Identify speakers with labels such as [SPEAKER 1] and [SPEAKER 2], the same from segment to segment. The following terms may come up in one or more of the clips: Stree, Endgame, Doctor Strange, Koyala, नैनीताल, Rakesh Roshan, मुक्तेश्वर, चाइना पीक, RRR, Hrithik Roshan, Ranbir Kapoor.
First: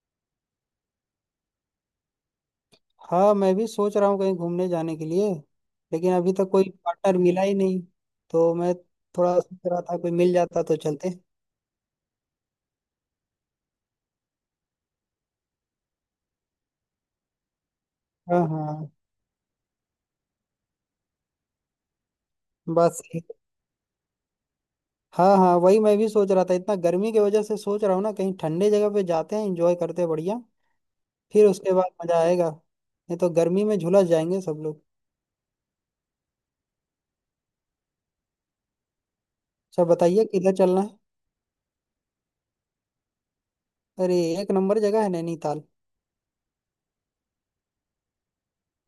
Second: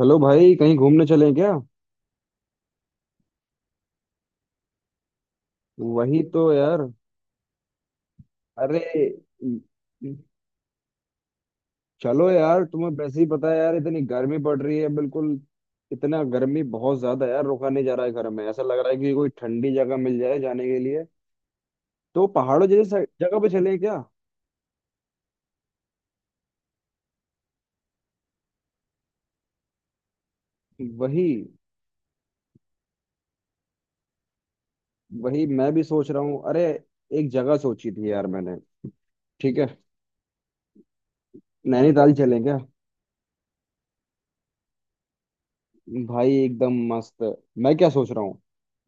[SPEAKER 1] Hello भाई, कहीं घूमने चलें क्या?
[SPEAKER 2] हाँ, मैं भी सोच रहा हूँ कहीं घूमने जाने के लिए। लेकिन
[SPEAKER 1] वही
[SPEAKER 2] अभी तक
[SPEAKER 1] तो
[SPEAKER 2] कोई
[SPEAKER 1] यार।
[SPEAKER 2] पार्टनर मिला ही नहीं, तो मैं
[SPEAKER 1] अरे,
[SPEAKER 2] थोड़ा सोच रहा था कोई मिल जाता तो चलते।
[SPEAKER 1] चलो यार, तुम्हें वैसे ही पता है यार, इतनी गर्मी पड़ रही है बिल्कुल। इतना गर्मी बहुत ज्यादा यार, रुका नहीं जा रहा है घर
[SPEAKER 2] हाँ,
[SPEAKER 1] में। ऐसा लग रहा
[SPEAKER 2] हाँ।
[SPEAKER 1] है कि कोई ठंडी जगह मिल जाए जाने के लिए। तो पहाड़ों जैसी
[SPEAKER 2] बस एक-
[SPEAKER 1] जगह पे चलें क्या?
[SPEAKER 2] हाँ, हाँ, वही मैं भी सोच रहा था। इतना गर्मी की वजह से सोच रहा हूँ ना, कहीं ठंडे जगह पे जाते हैं, एंजॉय करते हैं, बढ़िया।
[SPEAKER 1] वही
[SPEAKER 2] फिर उसके बाद मजा आएगा, नहीं तो गर्मी में झुलस जाएंगे सब लोग।
[SPEAKER 1] वही, मैं भी सोच रहा हूँ। अरे, एक जगह सोची थी यार मैंने। ठीक है,
[SPEAKER 2] सब बताइए किधर चलना है।
[SPEAKER 1] नैनीताल चलें क्या?
[SPEAKER 2] अरे, एक नंबर जगह है नैनीताल।
[SPEAKER 1] भाई, एकदम मस्त। मैं क्या सोच रहा हूँ,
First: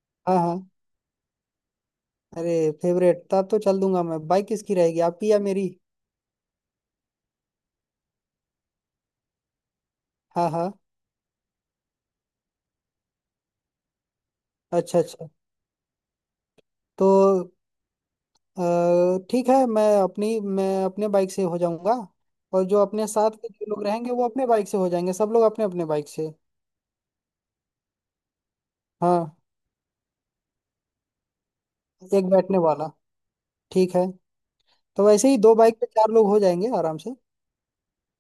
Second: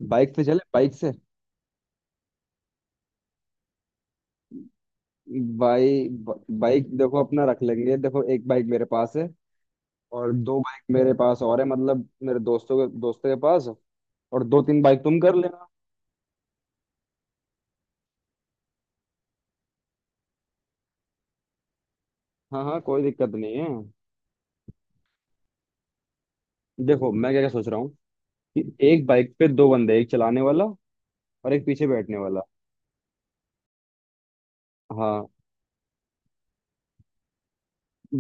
[SPEAKER 1] बाइक
[SPEAKER 2] हाँ,
[SPEAKER 1] से
[SPEAKER 2] हाँ।
[SPEAKER 1] चले, बाइक से।
[SPEAKER 2] अरे, फेवरेट, तब तो चल दूंगा मैं। बाइक किसकी रहेगी, आपकी या मेरी?
[SPEAKER 1] भाई, बाइक देखो, अपना रख लेंगे। देखो, एक बाइक मेरे पास है, और
[SPEAKER 2] हाँ,
[SPEAKER 1] दो
[SPEAKER 2] हाँ।
[SPEAKER 1] बाइक मेरे पास और है, मतलब मेरे दोस्तों के पास। और दो तीन
[SPEAKER 2] अच्छा,
[SPEAKER 1] बाइक तुम
[SPEAKER 2] अच्छा।
[SPEAKER 1] कर लेना।
[SPEAKER 2] तो अ, ठीक है, मैं अपने बाइक से हो जाऊंगा।
[SPEAKER 1] हाँ
[SPEAKER 2] और
[SPEAKER 1] हाँ,
[SPEAKER 2] जो
[SPEAKER 1] कोई
[SPEAKER 2] अपने
[SPEAKER 1] दिक्कत
[SPEAKER 2] साथ के
[SPEAKER 1] नहीं
[SPEAKER 2] जो
[SPEAKER 1] है।
[SPEAKER 2] लोग रहेंगे वो अपने बाइक से हो जाएंगे, सब लोग अपने अपने बाइक से।
[SPEAKER 1] देखो, मैं क्या क्या सोच रहा हूँ कि एक बाइक
[SPEAKER 2] हाँ,
[SPEAKER 1] पे दो बंदे, एक चलाने वाला और एक पीछे बैठने
[SPEAKER 2] एक
[SPEAKER 1] वाला।
[SPEAKER 2] बैठने वाला। ठीक है। तो
[SPEAKER 1] हाँ,
[SPEAKER 2] वैसे ही दो बाइक पे चार लोग हो जाएंगे आराम से।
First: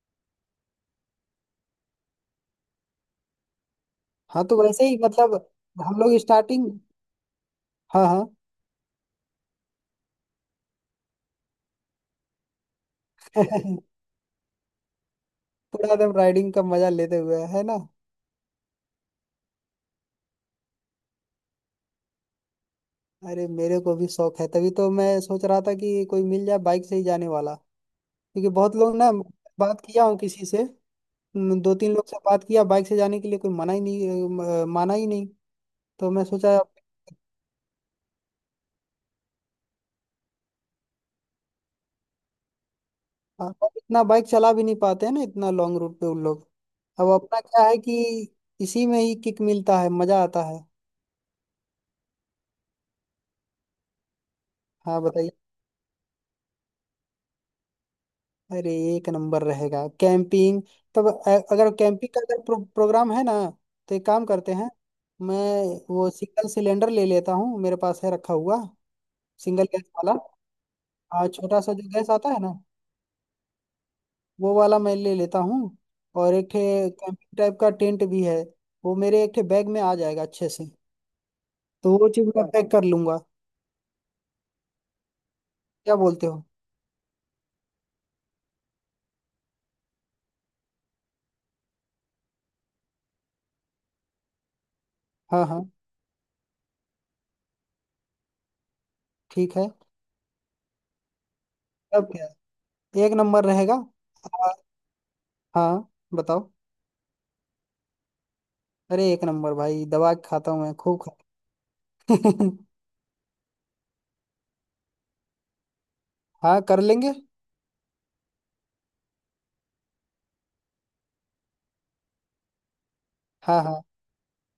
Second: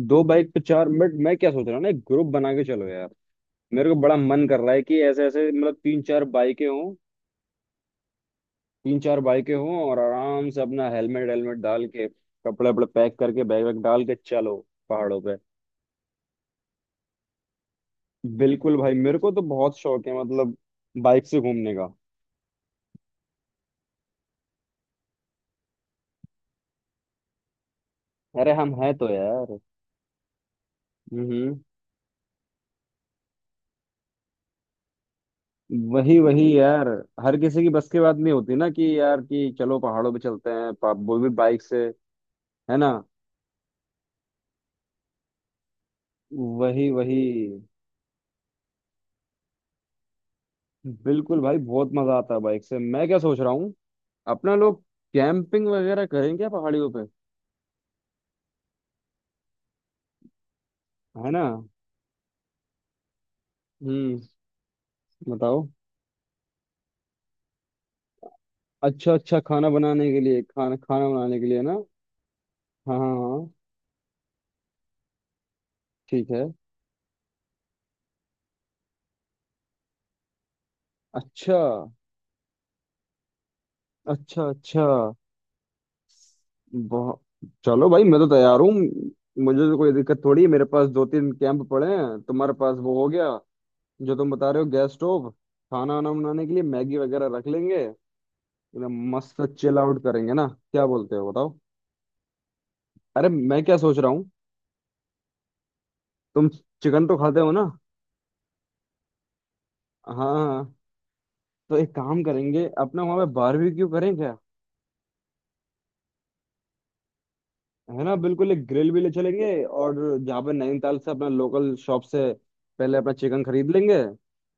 [SPEAKER 1] दो बाइक पे चार। मिनट, मैं क्या सोच रहा हूँ ना, एक ग्रुप बना के चलो यार। मेरे को बड़ा
[SPEAKER 2] हाँ,
[SPEAKER 1] मन
[SPEAKER 2] तो
[SPEAKER 1] कर रहा है
[SPEAKER 2] वैसे ही
[SPEAKER 1] कि ऐसे
[SPEAKER 2] मतलब
[SPEAKER 1] ऐसे, मतलब
[SPEAKER 2] हम
[SPEAKER 1] तीन
[SPEAKER 2] लोग
[SPEAKER 1] चार बाइकें
[SPEAKER 2] स्टार्टिंग।
[SPEAKER 1] हों।
[SPEAKER 2] हाँ, हाँ।
[SPEAKER 1] तीन चार बाइकें हों और आराम से अपना हेलमेट हेलमेट डाल के, कपड़े वपड़े पैक करके, बैग वैग डाल के चलो पहाड़ों पे।
[SPEAKER 2] पूरा एकदम राइडिंग का मजा लेते हुए, है ना?
[SPEAKER 1] बिल्कुल भाई, मेरे को तो बहुत शौक है, मतलब बाइक से घूमने का।
[SPEAKER 2] अरे, मेरे को भी शौक है, तभी तो मैं सोच रहा था कि कोई मिल जाए बाइक से ही जाने वाला। क्योंकि
[SPEAKER 1] अरे, हम
[SPEAKER 2] बहुत
[SPEAKER 1] है
[SPEAKER 2] लोग
[SPEAKER 1] तो
[SPEAKER 2] ना,
[SPEAKER 1] यार।
[SPEAKER 2] बात किया हूँ किसी से।
[SPEAKER 1] हम्म।
[SPEAKER 2] दो तीन लोग से बात किया बाइक से जाने के लिए, कोई मना ही नहीं, माना ही नहीं। तो
[SPEAKER 1] वही
[SPEAKER 2] मैं
[SPEAKER 1] वही
[SPEAKER 2] सोचा अब।
[SPEAKER 1] यार, हर किसी की बस की बात नहीं होती ना कि यार कि चलो पहाड़ों पे चलते हैं, वो भी बाइक से। है ना?
[SPEAKER 2] हाँ, अब इतना बाइक चला भी नहीं पाते हैं ना, इतना लॉन्ग रूट पे उन लोग।
[SPEAKER 1] वही
[SPEAKER 2] अब
[SPEAKER 1] वही।
[SPEAKER 2] अपना क्या है कि इसी में ही किक मिलता है, मजा आता है।
[SPEAKER 1] बिल्कुल भाई, बहुत मजा आता है बाइक से। मैं क्या सोच रहा हूँ, अपना लोग
[SPEAKER 2] हाँ, बताइए।
[SPEAKER 1] कैंपिंग वगैरह करेंगे पहाड़ियों पे,
[SPEAKER 2] अरे, एक नंबर रहेगा कैंपिंग। तब
[SPEAKER 1] है ना?
[SPEAKER 2] अगर कैंपिंग का अगर प्रोग्राम है ना, तो एक
[SPEAKER 1] हम्म,
[SPEAKER 2] काम करते हैं। मैं
[SPEAKER 1] बताओ।
[SPEAKER 2] वो सिंगल सिलेंडर ले लेता हूँ, मेरे पास है रखा हुआ।
[SPEAKER 1] अच्छा अच्छा,
[SPEAKER 2] सिंगल
[SPEAKER 1] खाना
[SPEAKER 2] गैस
[SPEAKER 1] बनाने
[SPEAKER 2] वाला,
[SPEAKER 1] के लिए, खाना खाना
[SPEAKER 2] और
[SPEAKER 1] बनाने के लिए
[SPEAKER 2] छोटा सा
[SPEAKER 1] ना?
[SPEAKER 2] जो गैस आता है ना,
[SPEAKER 1] हाँ हाँ हाँ,
[SPEAKER 2] वो वाला मैं ले लेता हूँ।
[SPEAKER 1] ठीक
[SPEAKER 2] और
[SPEAKER 1] है।
[SPEAKER 2] एक ठे कैंपिंग टाइप का टेंट भी है, वो मेरे एक ठे बैग में आ जाएगा अच्छे से।
[SPEAKER 1] अच्छा
[SPEAKER 2] तो वो चीज़ मैं पैक कर लूंगा।
[SPEAKER 1] अच्छा। अच्छा,
[SPEAKER 2] क्या बोलते हो?
[SPEAKER 1] बहुत। चलो भाई, मैं तो तैयार हूँ। मुझे तो कोई दिक्कत थोड़ी है, मेरे पास दो तीन कैंप पड़े हैं, तुम्हारे पास वो हो गया जो तुम बता रहे हो, गैस स्टोव।
[SPEAKER 2] हाँ, हाँ।
[SPEAKER 1] खाना वाना बनाने के लिए मैगी वगैरह रख लेंगे। एकदम मस्त
[SPEAKER 2] ठीक है।
[SPEAKER 1] चिल आउट करेंगे ना। क्या बोलते हो, बताओ।
[SPEAKER 2] अब क्या, एक
[SPEAKER 1] अरे,
[SPEAKER 2] नंबर
[SPEAKER 1] मैं
[SPEAKER 2] रहेगा।
[SPEAKER 1] क्या सोच रहा हूँ,
[SPEAKER 2] हाँ, हाँ,
[SPEAKER 1] तुम
[SPEAKER 2] बताओ।
[SPEAKER 1] चिकन तो खाते हो ना?
[SPEAKER 2] अरे, एक नंबर भाई, दवा
[SPEAKER 1] हाँ
[SPEAKER 2] के
[SPEAKER 1] हाँ
[SPEAKER 2] खाता हूँ,
[SPEAKER 1] हाँ,
[SPEAKER 2] मैं खूब खा।
[SPEAKER 1] तो एक काम करेंगे, अपना वहां पे बारबेक्यू करें क्या।
[SPEAKER 2] हाँ, कर लेंगे।
[SPEAKER 1] है ना, बिल्कुल। एक ग्रिल भी ले चलेंगे। और जहाँ पे नैनीताल से, अपना लोकल शॉप से पहले अपना चिकन
[SPEAKER 2] हाँ,
[SPEAKER 1] खरीद
[SPEAKER 2] हाँ।
[SPEAKER 1] लेंगे।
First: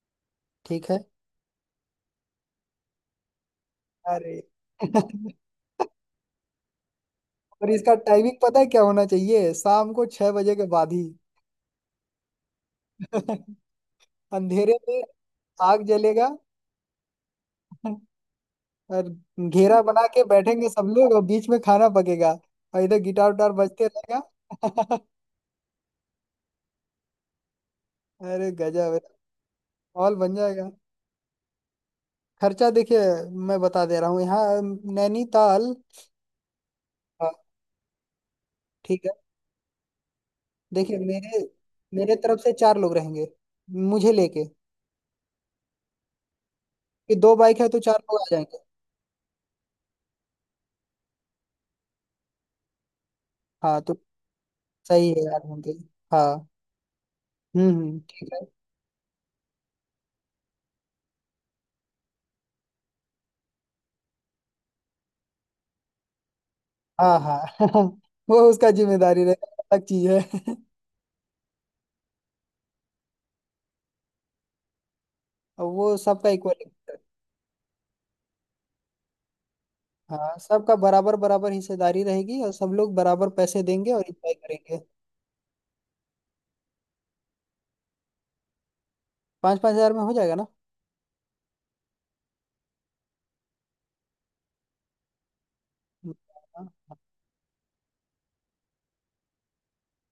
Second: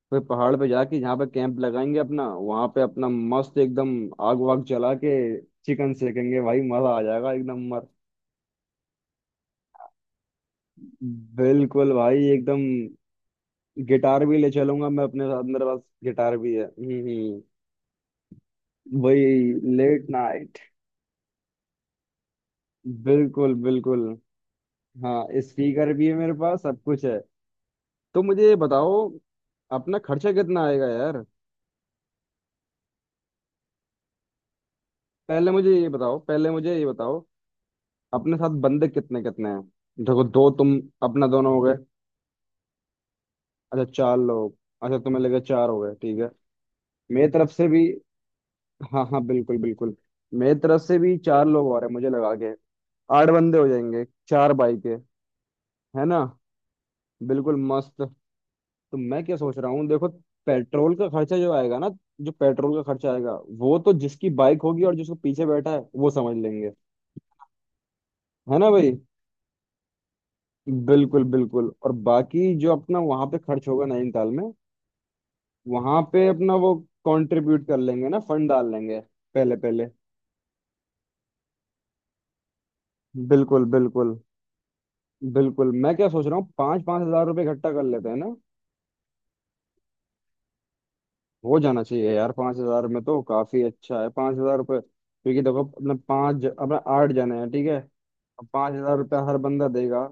[SPEAKER 1] फिर पहाड़ पे
[SPEAKER 2] ठीक
[SPEAKER 1] जाके
[SPEAKER 2] है।
[SPEAKER 1] जहाँ पे कैंप लगाएंगे अपना, वहाँ पे अपना मस्त एकदम
[SPEAKER 2] अरे।
[SPEAKER 1] आग वाग जला के चिकन सेकेंगे भाई। मजा आ जाएगा एकदम
[SPEAKER 2] और
[SPEAKER 1] मर
[SPEAKER 2] इसका टाइमिंग पता है क्या होना चाहिए? शाम को 6 बजे के बाद ही।
[SPEAKER 1] बिल्कुल भाई, एकदम। गिटार भी ले
[SPEAKER 2] अंधेरे
[SPEAKER 1] चलूंगा
[SPEAKER 2] में
[SPEAKER 1] मैं अपने साथ, मेरे पास
[SPEAKER 2] आग जलेगा।
[SPEAKER 1] गिटार भी है।
[SPEAKER 2] और
[SPEAKER 1] वही।
[SPEAKER 2] घेरा बना
[SPEAKER 1] लेट
[SPEAKER 2] के
[SPEAKER 1] नाइट।
[SPEAKER 2] बैठेंगे सब लोग, और बीच में खाना पकेगा। और इधर गिटार उटार
[SPEAKER 1] बिल्कुल
[SPEAKER 2] बजते
[SPEAKER 1] बिल्कुल।
[SPEAKER 2] रहेगा।
[SPEAKER 1] हाँ, स्पीकर भी है मेरे पास, सब कुछ है। तो मुझे
[SPEAKER 2] अरे,
[SPEAKER 1] ये बताओ,
[SPEAKER 2] गजब है।
[SPEAKER 1] अपना
[SPEAKER 2] हॉल
[SPEAKER 1] खर्चा
[SPEAKER 2] बन
[SPEAKER 1] कितना
[SPEAKER 2] जाएगा।
[SPEAKER 1] आएगा यार?
[SPEAKER 2] खर्चा देखिए, मैं बता दे रहा हूँ, यहाँ
[SPEAKER 1] पहले मुझे
[SPEAKER 2] नैनीताल।
[SPEAKER 1] ये बताओ, पहले मुझे ये बताओ,
[SPEAKER 2] हाँ।
[SPEAKER 1] अपने साथ बंदे
[SPEAKER 2] ठीक है।
[SPEAKER 1] कितने कितने हैं। देखो, दो तुम,
[SPEAKER 2] देखिए,
[SPEAKER 1] अपना
[SPEAKER 2] मेरे
[SPEAKER 1] दोनों हो गए।
[SPEAKER 2] मेरे तरफ से चार लोग रहेंगे,
[SPEAKER 1] अच्छा,
[SPEAKER 2] मुझे
[SPEAKER 1] चार
[SPEAKER 2] लेके।
[SPEAKER 1] लोग। अच्छा, तुम्हें लगे चार हो गए, ठीक है।
[SPEAKER 2] कि
[SPEAKER 1] मेरी
[SPEAKER 2] दो
[SPEAKER 1] तरफ
[SPEAKER 2] बाइक
[SPEAKER 1] से
[SPEAKER 2] है तो
[SPEAKER 1] भी,
[SPEAKER 2] चार लोग आ जाएंगे।
[SPEAKER 1] हाँ हाँ, बिल्कुल बिल्कुल। मेरी तरफ से भी चार लोग और हैं, मुझे लगा के आठ बंदे हो
[SPEAKER 2] हाँ, तो
[SPEAKER 1] जाएंगे, चार बाइक है।
[SPEAKER 2] सही है यार, होंगे।
[SPEAKER 1] है ना?
[SPEAKER 2] हाँ।
[SPEAKER 1] बिल्कुल
[SPEAKER 2] हम्म,
[SPEAKER 1] मस्त। तो
[SPEAKER 2] ठीक है।
[SPEAKER 1] मैं क्या सोच रहा हूँ, देखो, पेट्रोल का खर्चा जो आएगा ना, जो पेट्रोल का खर्चा आएगा वो तो जिसकी बाइक होगी और जिसको पीछे बैठा है वो समझ लेंगे।
[SPEAKER 2] हाँ, हाँ। वो
[SPEAKER 1] है ना
[SPEAKER 2] उसका
[SPEAKER 1] भाई?
[SPEAKER 2] जिम्मेदारी रहेगा, अलग चीज है।
[SPEAKER 1] बिल्कुल बिल्कुल। और बाकी जो अपना वहां पे खर्च होगा नैनीताल में,
[SPEAKER 2] और वो
[SPEAKER 1] वहां पे
[SPEAKER 2] सबका इक्वल।
[SPEAKER 1] अपना वो कंट्रीब्यूट कर लेंगे ना, फंड डाल लेंगे पहले पहले।
[SPEAKER 2] हाँ, सबका बराबर बराबर हिस्सेदारी रहेगी, और सब लोग बराबर पैसे
[SPEAKER 1] बिल्कुल
[SPEAKER 2] देंगे और
[SPEAKER 1] बिल्कुल
[SPEAKER 2] इंजॉय करेंगे।
[SPEAKER 1] बिल्कुल। मैं क्या सोच रहा हूँ, 5-5 हज़ार रुपये इकट्ठा कर लेते हैं ना।
[SPEAKER 2] पाँच पाँच हजार में हो जाएगा ना?
[SPEAKER 1] हो जाना चाहिए यार, 5 हज़ार में तो। काफी अच्छा है, 5 हज़ार रुपये। क्योंकि देखो,
[SPEAKER 2] हाँ,
[SPEAKER 1] अपने 8 जने हैं, ठीक है। अब 5 हज़ार रुपया हर बंदा देगा,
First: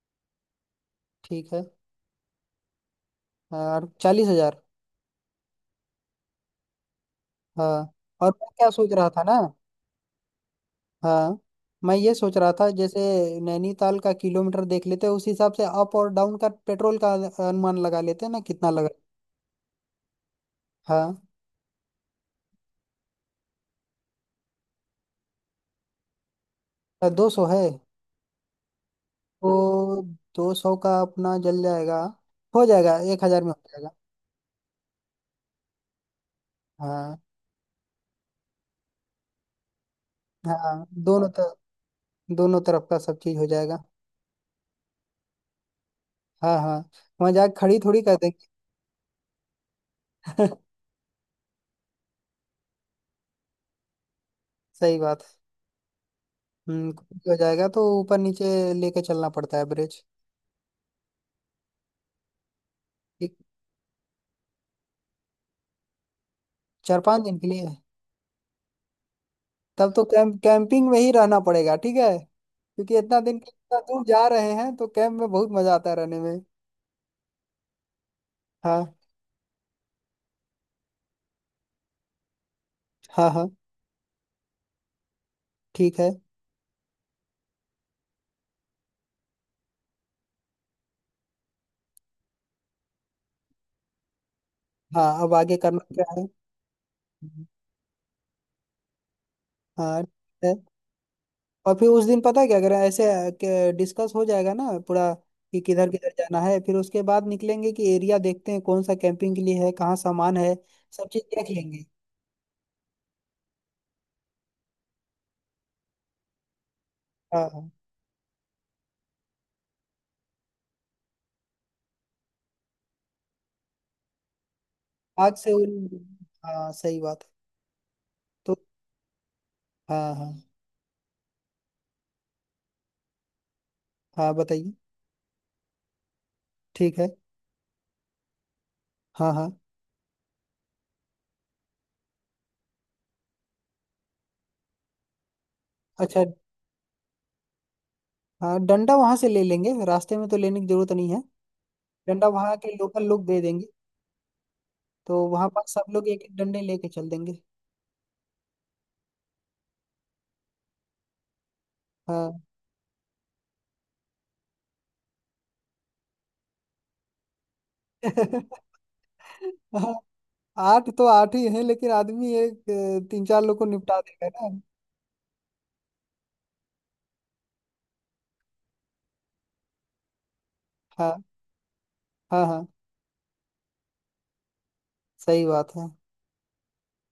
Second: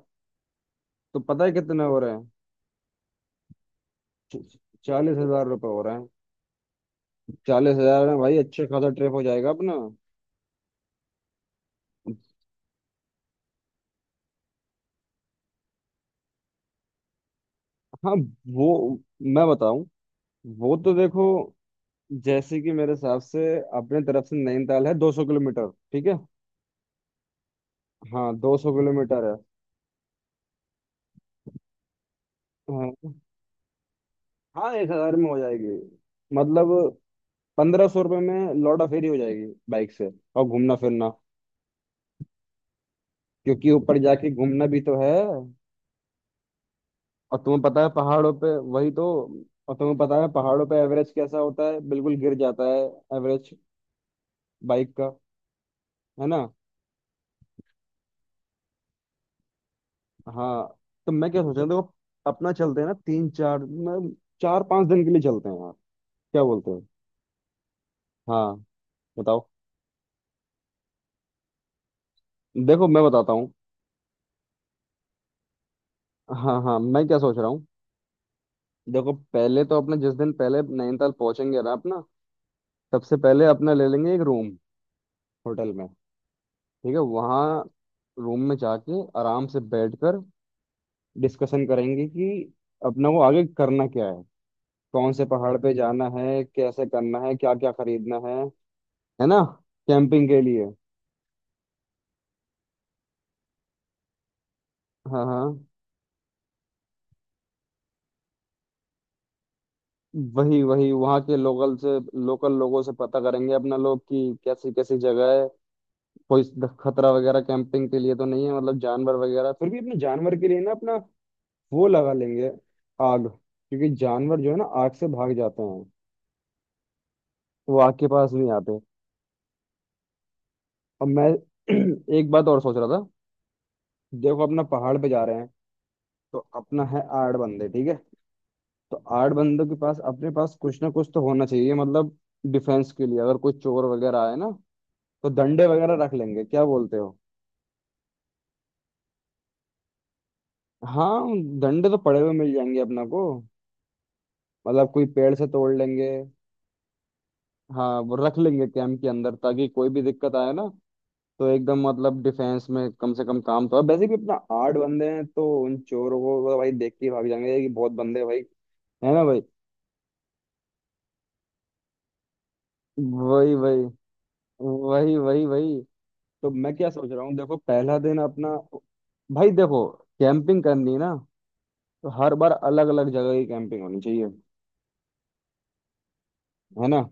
[SPEAKER 1] तो पता है
[SPEAKER 2] ठीक है।
[SPEAKER 1] कितने हो रहे हैं?
[SPEAKER 2] और 40,000।
[SPEAKER 1] 40 हज़ार रुपये हो रहे हैं। चालीस
[SPEAKER 2] हाँ।
[SPEAKER 1] हजार में
[SPEAKER 2] और
[SPEAKER 1] भाई
[SPEAKER 2] मैं
[SPEAKER 1] अच्छे
[SPEAKER 2] क्या
[SPEAKER 1] खासा
[SPEAKER 2] सोच रहा
[SPEAKER 1] ट्रिप हो
[SPEAKER 2] था ना।
[SPEAKER 1] जाएगा अपना।
[SPEAKER 2] हाँ। मैं ये सोच रहा था, जैसे, नैनीताल का किलोमीटर देख लेते हैं, उस हिसाब से अप और डाउन का पेट्रोल का अनुमान लगा
[SPEAKER 1] हाँ,
[SPEAKER 2] लेते हैं ना कितना लगा।
[SPEAKER 1] वो मैं बताऊं, वो तो देखो,
[SPEAKER 2] हाँ,
[SPEAKER 1] जैसे कि मेरे हिसाब से अपने तरफ से नैनीताल है 200 किलोमीटर, ठीक है।
[SPEAKER 2] तो 200 है।
[SPEAKER 1] हाँ, 200 किलोमीटर है।
[SPEAKER 2] तो 200 का अपना जल जाएगा, हो जाएगा,
[SPEAKER 1] हाँ
[SPEAKER 2] 1,000 में हो जाएगा।
[SPEAKER 1] हाँ, 1 हज़ार में हो जाएगी। मतलब
[SPEAKER 2] हाँ,
[SPEAKER 1] 1,500 रुपये में लौटा फेरी हो जाएगी बाइक से, और घूमना
[SPEAKER 2] हाँ,
[SPEAKER 1] फिरना।
[SPEAKER 2] दोनों तरफ। दोनों तरफ का सब चीज हो
[SPEAKER 1] क्योंकि
[SPEAKER 2] जाएगा।
[SPEAKER 1] ऊपर जाके घूमना भी तो है।
[SPEAKER 2] हाँ, हाँ। वहां
[SPEAKER 1] और
[SPEAKER 2] जाके
[SPEAKER 1] तुम्हें
[SPEAKER 2] खड़ी
[SPEAKER 1] पता है
[SPEAKER 2] थोड़ी कर
[SPEAKER 1] पहाड़ों
[SPEAKER 2] देंगे।
[SPEAKER 1] पे, वही तो। और तुम्हें पता है पहाड़ों पे एवरेज कैसा होता है, बिल्कुल गिर जाता है एवरेज बाइक
[SPEAKER 2] सही
[SPEAKER 1] का।
[SPEAKER 2] बात है।
[SPEAKER 1] है ना?
[SPEAKER 2] कुछ भी हो जाएगा तो ऊपर नीचे लेके चलना पड़ता है ब्रिज।
[SPEAKER 1] हाँ। तो मैं क्या सोच रहा हूँ, देखो अपना चलते हैं ना, तीन
[SPEAKER 2] एक,
[SPEAKER 1] चार, मैं 4-5 दिन के लिए चलते हैं, क्या बोलते हो?
[SPEAKER 2] चार पांच दिन के लिए।
[SPEAKER 1] हाँ, बताओ।
[SPEAKER 2] तब तो कैंप कैंपिंग में ही रहना पड़ेगा, ठीक है,
[SPEAKER 1] देखो,
[SPEAKER 2] क्योंकि
[SPEAKER 1] मैं
[SPEAKER 2] इतना
[SPEAKER 1] बताता
[SPEAKER 2] दिन
[SPEAKER 1] हूँ।
[SPEAKER 2] इतना दूर जा रहे हैं तो कैंप में बहुत मजा आता है रहने में।
[SPEAKER 1] हाँ हाँ, मैं क्या सोच रहा हूँ,
[SPEAKER 2] हाँ,
[SPEAKER 1] देखो, पहले तो अपने जिस दिन पहले नैनीताल पहुंचेंगे ना अपना, सबसे
[SPEAKER 2] हाँ।
[SPEAKER 1] पहले
[SPEAKER 2] हाँ,
[SPEAKER 1] अपना ले लेंगे एक रूम होटल में।
[SPEAKER 2] ठीक है।
[SPEAKER 1] ठीक है, वहाँ रूम में जाके आराम से बैठकर डिस्कशन करेंगे कि अपना को आगे करना क्या है,
[SPEAKER 2] हाँ,
[SPEAKER 1] कौन से
[SPEAKER 2] अब
[SPEAKER 1] पहाड़
[SPEAKER 2] आगे
[SPEAKER 1] पे
[SPEAKER 2] करना क्या
[SPEAKER 1] जाना
[SPEAKER 2] है।
[SPEAKER 1] है, कैसे करना है, क्या क्या खरीदना है ना?
[SPEAKER 2] हाँ,
[SPEAKER 1] कैंपिंग के
[SPEAKER 2] ठीक है।
[SPEAKER 1] लिए।
[SPEAKER 2] और फिर उस दिन पता है क्या करें, ऐसे डिस्कस हो जाएगा ना पूरा,
[SPEAKER 1] हाँ हाँ।
[SPEAKER 2] कि किधर किधर जाना है, फिर उसके बाद निकलेंगे कि एरिया देखते हैं कौन सा कैंपिंग के लिए है, कहाँ सामान है,
[SPEAKER 1] वही वही,
[SPEAKER 2] सब
[SPEAKER 1] वहाँ
[SPEAKER 2] चीज
[SPEAKER 1] के
[SPEAKER 2] देख
[SPEAKER 1] लोकल
[SPEAKER 2] लेंगे।
[SPEAKER 1] से, लोकल लोगों से पता करेंगे अपना लोग कि कैसी कैसी जगह है, कोई खतरा वगैरह
[SPEAKER 2] हाँ, हाँ।
[SPEAKER 1] कैंपिंग के लिए तो नहीं है, मतलब जानवर वगैरह। फिर भी अपने जानवर के लिए ना अपना वो लगा लेंगे आग, क्योंकि जानवर जो है ना आग से भाग
[SPEAKER 2] आग से
[SPEAKER 1] जाते
[SPEAKER 2] उन,
[SPEAKER 1] हैं,
[SPEAKER 2] हाँ सही बात है।
[SPEAKER 1] वो आग के पास नहीं
[SPEAKER 2] तो,
[SPEAKER 1] आते।
[SPEAKER 2] हाँ, हाँ।
[SPEAKER 1] और मैं एक बात और सोच रहा था।
[SPEAKER 2] हाँ,
[SPEAKER 1] देखो अपना
[SPEAKER 2] बताइए।
[SPEAKER 1] पहाड़ पे जा रहे हैं, तो अपना
[SPEAKER 2] ठीक
[SPEAKER 1] है
[SPEAKER 2] है।
[SPEAKER 1] 8 बंदे, ठीक है। तो
[SPEAKER 2] हाँ,
[SPEAKER 1] आठ
[SPEAKER 2] हाँ।
[SPEAKER 1] बंदों के पास, अपने पास कुछ ना कुछ तो होना चाहिए, मतलब डिफेंस के लिए, अगर कोई चोर वगैरह आए ना, तो डंडे वगैरह रख
[SPEAKER 2] अच्छा।
[SPEAKER 1] लेंगे, क्या बोलते हो?
[SPEAKER 2] हाँ, डंडा वहां से ले लेंगे, रास्ते में तो लेने की जरूरत नहीं
[SPEAKER 1] हाँ,
[SPEAKER 2] है।
[SPEAKER 1] डंडे तो पड़े
[SPEAKER 2] डंडा
[SPEAKER 1] हुए मिल
[SPEAKER 2] वहां के
[SPEAKER 1] जाएंगे
[SPEAKER 2] लोकल
[SPEAKER 1] अपना को,
[SPEAKER 2] लोग दे देंगे।
[SPEAKER 1] मतलब कोई
[SPEAKER 2] तो
[SPEAKER 1] पेड़ से
[SPEAKER 2] वहां पर
[SPEAKER 1] तोड़
[SPEAKER 2] सब लोग
[SPEAKER 1] लेंगे।
[SPEAKER 2] एक एक डंडे लेके चल देंगे।
[SPEAKER 1] हाँ, वो रख लेंगे कैंप के अंदर, ताकि कोई भी दिक्कत आए ना, तो एकदम मतलब
[SPEAKER 2] हाँ।
[SPEAKER 1] डिफेंस में कम से कम काम तो है। वैसे भी अपना 8 बंदे हैं, तो उन चोरों को तो भाई देख के ही भाग जाएंगे कि बहुत बंदे हैं भाई। है ना भाई?
[SPEAKER 2] आठ तो आठ ही है, लेकिन आदमी एक तीन चार
[SPEAKER 1] वही
[SPEAKER 2] लोग को
[SPEAKER 1] वही
[SPEAKER 2] निपटा देगा ना।
[SPEAKER 1] वही वही वही। तो मैं क्या सोच रहा हूँ, देखो, पहला दिन अपना, भाई देखो, कैंपिंग करनी है ना,
[SPEAKER 2] हाँ,
[SPEAKER 1] तो हर
[SPEAKER 2] हाँ।
[SPEAKER 1] बार
[SPEAKER 2] हाँ,
[SPEAKER 1] अलग अलग जगह की कैंपिंग होनी चाहिए,
[SPEAKER 2] सही बात है।
[SPEAKER 1] है ना?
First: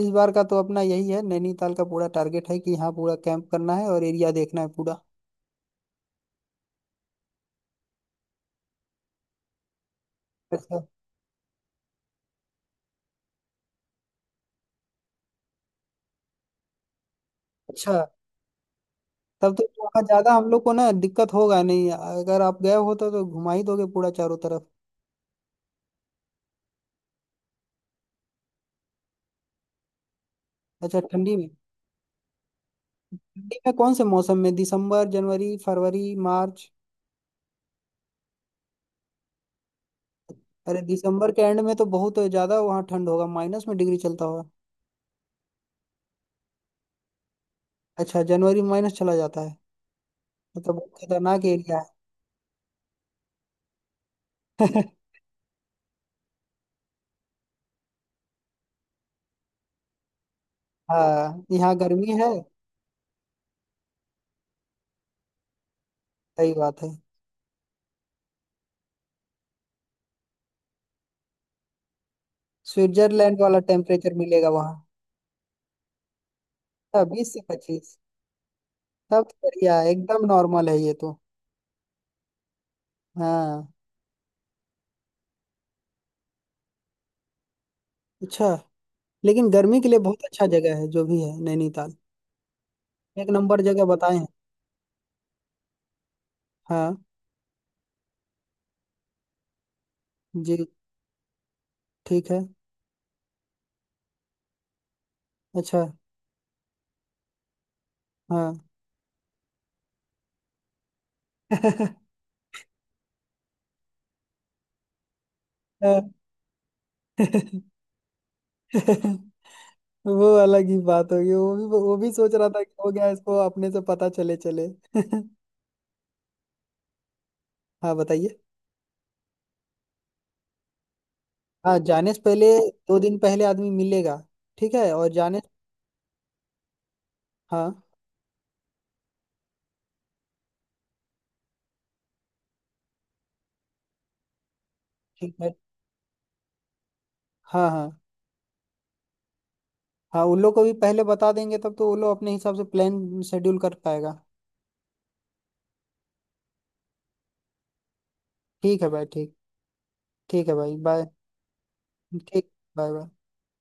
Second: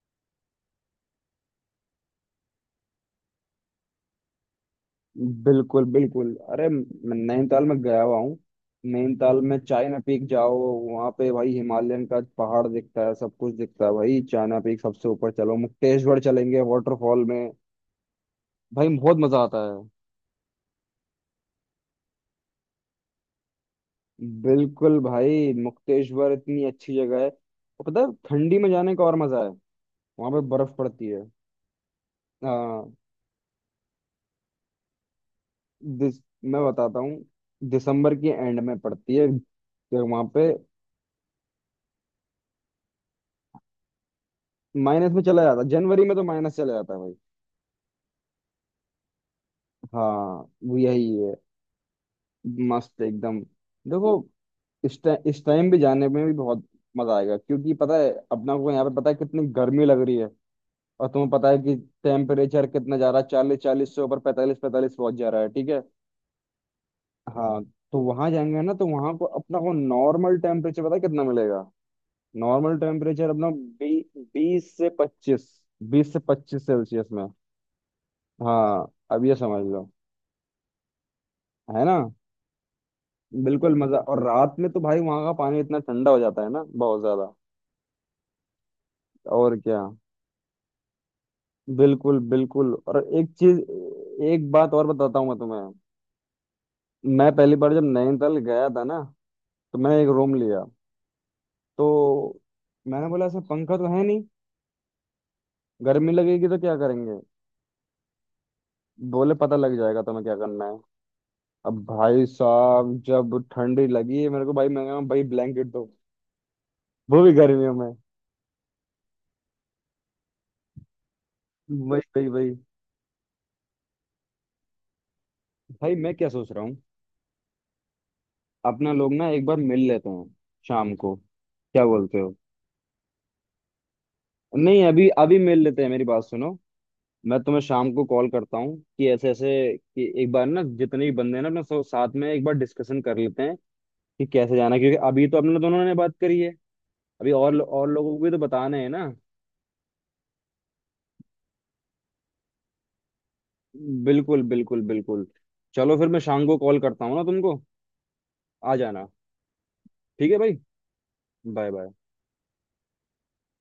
[SPEAKER 2] इस बार का तो अपना यही है, नैनीताल का पूरा टारगेट है कि यहाँ पूरा कैंप करना है और एरिया देखना है पूरा।
[SPEAKER 1] बिल्कुल बिल्कुल। अरे, मैं नैनीताल में गया हुआ हूँ। नैनीताल में चाइना पीक जाओ,
[SPEAKER 2] अच्छा।
[SPEAKER 1] वहाँ पे भाई हिमालयन का पहाड़ दिखता है, सब कुछ दिखता है भाई। चाइना पीक सबसे ऊपर। चलो मुक्तेश्वर चलेंगे, वाटरफॉल में।
[SPEAKER 2] अच्छा,
[SPEAKER 1] भाई, बहुत मजा
[SPEAKER 2] तब
[SPEAKER 1] आता
[SPEAKER 2] तो
[SPEAKER 1] है।
[SPEAKER 2] वहाँ ज्यादा हम लोग को ना दिक्कत होगा नहीं, अगर आप गए हो तो घुमा ही दोगे पूरा चारों तरफ।
[SPEAKER 1] बिल्कुल भाई, मुक्तेश्वर इतनी अच्छी जगह है। और पता है, ठंडी में जाने का और मजा है, वहां पे बर्फ
[SPEAKER 2] अच्छा,
[SPEAKER 1] पड़ती है।
[SPEAKER 2] ठंडी में।
[SPEAKER 1] हाँ,
[SPEAKER 2] ठंडी में कौन से मौसम में, दिसंबर, जनवरी, फरवरी,
[SPEAKER 1] दिस मैं
[SPEAKER 2] मार्च?
[SPEAKER 1] बताता हूँ, दिसंबर की एंड में पड़ती है। तो वहां पे
[SPEAKER 2] अरे, दिसंबर के एंड में तो बहुत ज्यादा वहाँ ठंड होगा, माइनस में डिग्री चलता होगा।
[SPEAKER 1] माइनस में चला जाता है। जनवरी में तो माइनस चला जाता है।
[SPEAKER 2] अच्छा, जनवरी माइनस चला जाता है।
[SPEAKER 1] हाँ,
[SPEAKER 2] ये तो
[SPEAKER 1] वो
[SPEAKER 2] बहुत
[SPEAKER 1] यही है।
[SPEAKER 2] खतरनाक एरिया है।
[SPEAKER 1] मस्त एकदम। देखो, इस टाइम भी जाने में भी बहुत मजा आएगा, क्योंकि पता है अपना को यहाँ पे पता है कितनी गर्मी लग रही है। और तुम्हें
[SPEAKER 2] हाँ,
[SPEAKER 1] पता है
[SPEAKER 2] यहाँ
[SPEAKER 1] कि
[SPEAKER 2] गर्मी है।
[SPEAKER 1] टेम्परेचर कितना जा रहा है, चालीस चालीस से ऊपर, पैंतालीस पैंतालीस पहुंच जा रहा है, ठीक है।
[SPEAKER 2] सही बात है।
[SPEAKER 1] हाँ। तो वहां जाएंगे ना, तो वहां को, अपना को नॉर्मल टेम्परेचर पता है कितना मिलेगा? नॉर्मल टेम्परेचर
[SPEAKER 2] स्विट्जरलैंड
[SPEAKER 1] अपना
[SPEAKER 2] वाला टेम्परेचर मिलेगा
[SPEAKER 1] बीस
[SPEAKER 2] वहाँ।
[SPEAKER 1] से पच्चीस 20 से 25 सेल्सियस में।
[SPEAKER 2] 20 से 25।
[SPEAKER 1] हाँ, अब
[SPEAKER 2] तब
[SPEAKER 1] ये
[SPEAKER 2] तो
[SPEAKER 1] समझ
[SPEAKER 2] बढ़िया
[SPEAKER 1] लो।
[SPEAKER 2] है, एकदम नॉर्मल है ये तो।
[SPEAKER 1] है ना?
[SPEAKER 2] हाँ।
[SPEAKER 1] बिल्कुल मजा। और रात में तो भाई वहां का पानी इतना ठंडा हो जाता है ना, बहुत ज्यादा।
[SPEAKER 2] अच्छा। लेकिन
[SPEAKER 1] और क्या,
[SPEAKER 2] गर्मी के लिए बहुत अच्छा जगह है जो भी है नैनीताल।
[SPEAKER 1] बिल्कुल बिल्कुल। और एक
[SPEAKER 2] एक
[SPEAKER 1] चीज,
[SPEAKER 2] नंबर जगह बताए हैं।
[SPEAKER 1] एक बात और बताता हूँ मैं तुम्हें।
[SPEAKER 2] हाँ।
[SPEAKER 1] मैं पहली बार जब नैनीताल गया था ना, तो मैंने एक रूम
[SPEAKER 2] जी।
[SPEAKER 1] लिया। तो
[SPEAKER 2] ठीक है।
[SPEAKER 1] मैंने बोला, ऐसा पंखा तो है नहीं,
[SPEAKER 2] अच्छा।
[SPEAKER 1] गर्मी लगेगी तो क्या करेंगे?
[SPEAKER 2] हाँ।
[SPEAKER 1] बोले, पता लग जाएगा तुम्हें क्या करना है। अब भाई साहब, जब ठंडी लगी मेरे को, भाई मैं कहा, भाई ब्लैंकेट दो, वो भी गर्मियों में।
[SPEAKER 2] वो अलग ही बात होगी, वो
[SPEAKER 1] वही
[SPEAKER 2] भी
[SPEAKER 1] वही
[SPEAKER 2] सोच रहा
[SPEAKER 1] वही।
[SPEAKER 2] था कि हो गया इसको अपने से पता चले चले।
[SPEAKER 1] भाई, मैं क्या सोच रहा हूँ,
[SPEAKER 2] हाँ, बताइए।
[SPEAKER 1] अपना लोग ना एक बार मिल लेते हैं, शाम को,
[SPEAKER 2] हाँ,
[SPEAKER 1] क्या
[SPEAKER 2] जाने
[SPEAKER 1] बोलते
[SPEAKER 2] से
[SPEAKER 1] हो?
[SPEAKER 2] पहले दो दिन पहले आदमी मिलेगा। ठीक
[SPEAKER 1] नहीं,
[SPEAKER 2] है।
[SPEAKER 1] अभी
[SPEAKER 2] और
[SPEAKER 1] अभी
[SPEAKER 2] जाने।
[SPEAKER 1] मिल लेते हैं, मेरी बात सुनो। मैं तुम्हें
[SPEAKER 2] हाँ,
[SPEAKER 1] शाम को कॉल करता हूँ कि ऐसे ऐसे, कि एक बार ना, जितने भी बंदे हैं ना अपने, सब साथ में एक बार डिस्कशन कर लेते हैं कि कैसे जाना है। क्योंकि अभी
[SPEAKER 2] ठीक
[SPEAKER 1] तो
[SPEAKER 2] है।
[SPEAKER 1] अपने दोनों ने बात करी है, अभी और
[SPEAKER 2] हाँ,
[SPEAKER 1] और
[SPEAKER 2] हाँ।
[SPEAKER 1] लोगों को भी तो बताना है ना।
[SPEAKER 2] हाँ, उन लोग को भी पहले बता देंगे, तब तो वो लोग अपने हिसाब से प्लान शेड्यूल कर पाएगा।
[SPEAKER 1] बिल्कुल बिल्कुल बिल्कुल। चलो फिर मैं शाम को कॉल करता हूँ ना तुमको, आ
[SPEAKER 2] ठीक है भाई,
[SPEAKER 1] जाना।
[SPEAKER 2] ठीक।
[SPEAKER 1] ठीक है
[SPEAKER 2] ठीक है
[SPEAKER 1] भाई,
[SPEAKER 2] भाई, बाय।
[SPEAKER 1] Bye bye.
[SPEAKER 2] ठीक। Bye, bye.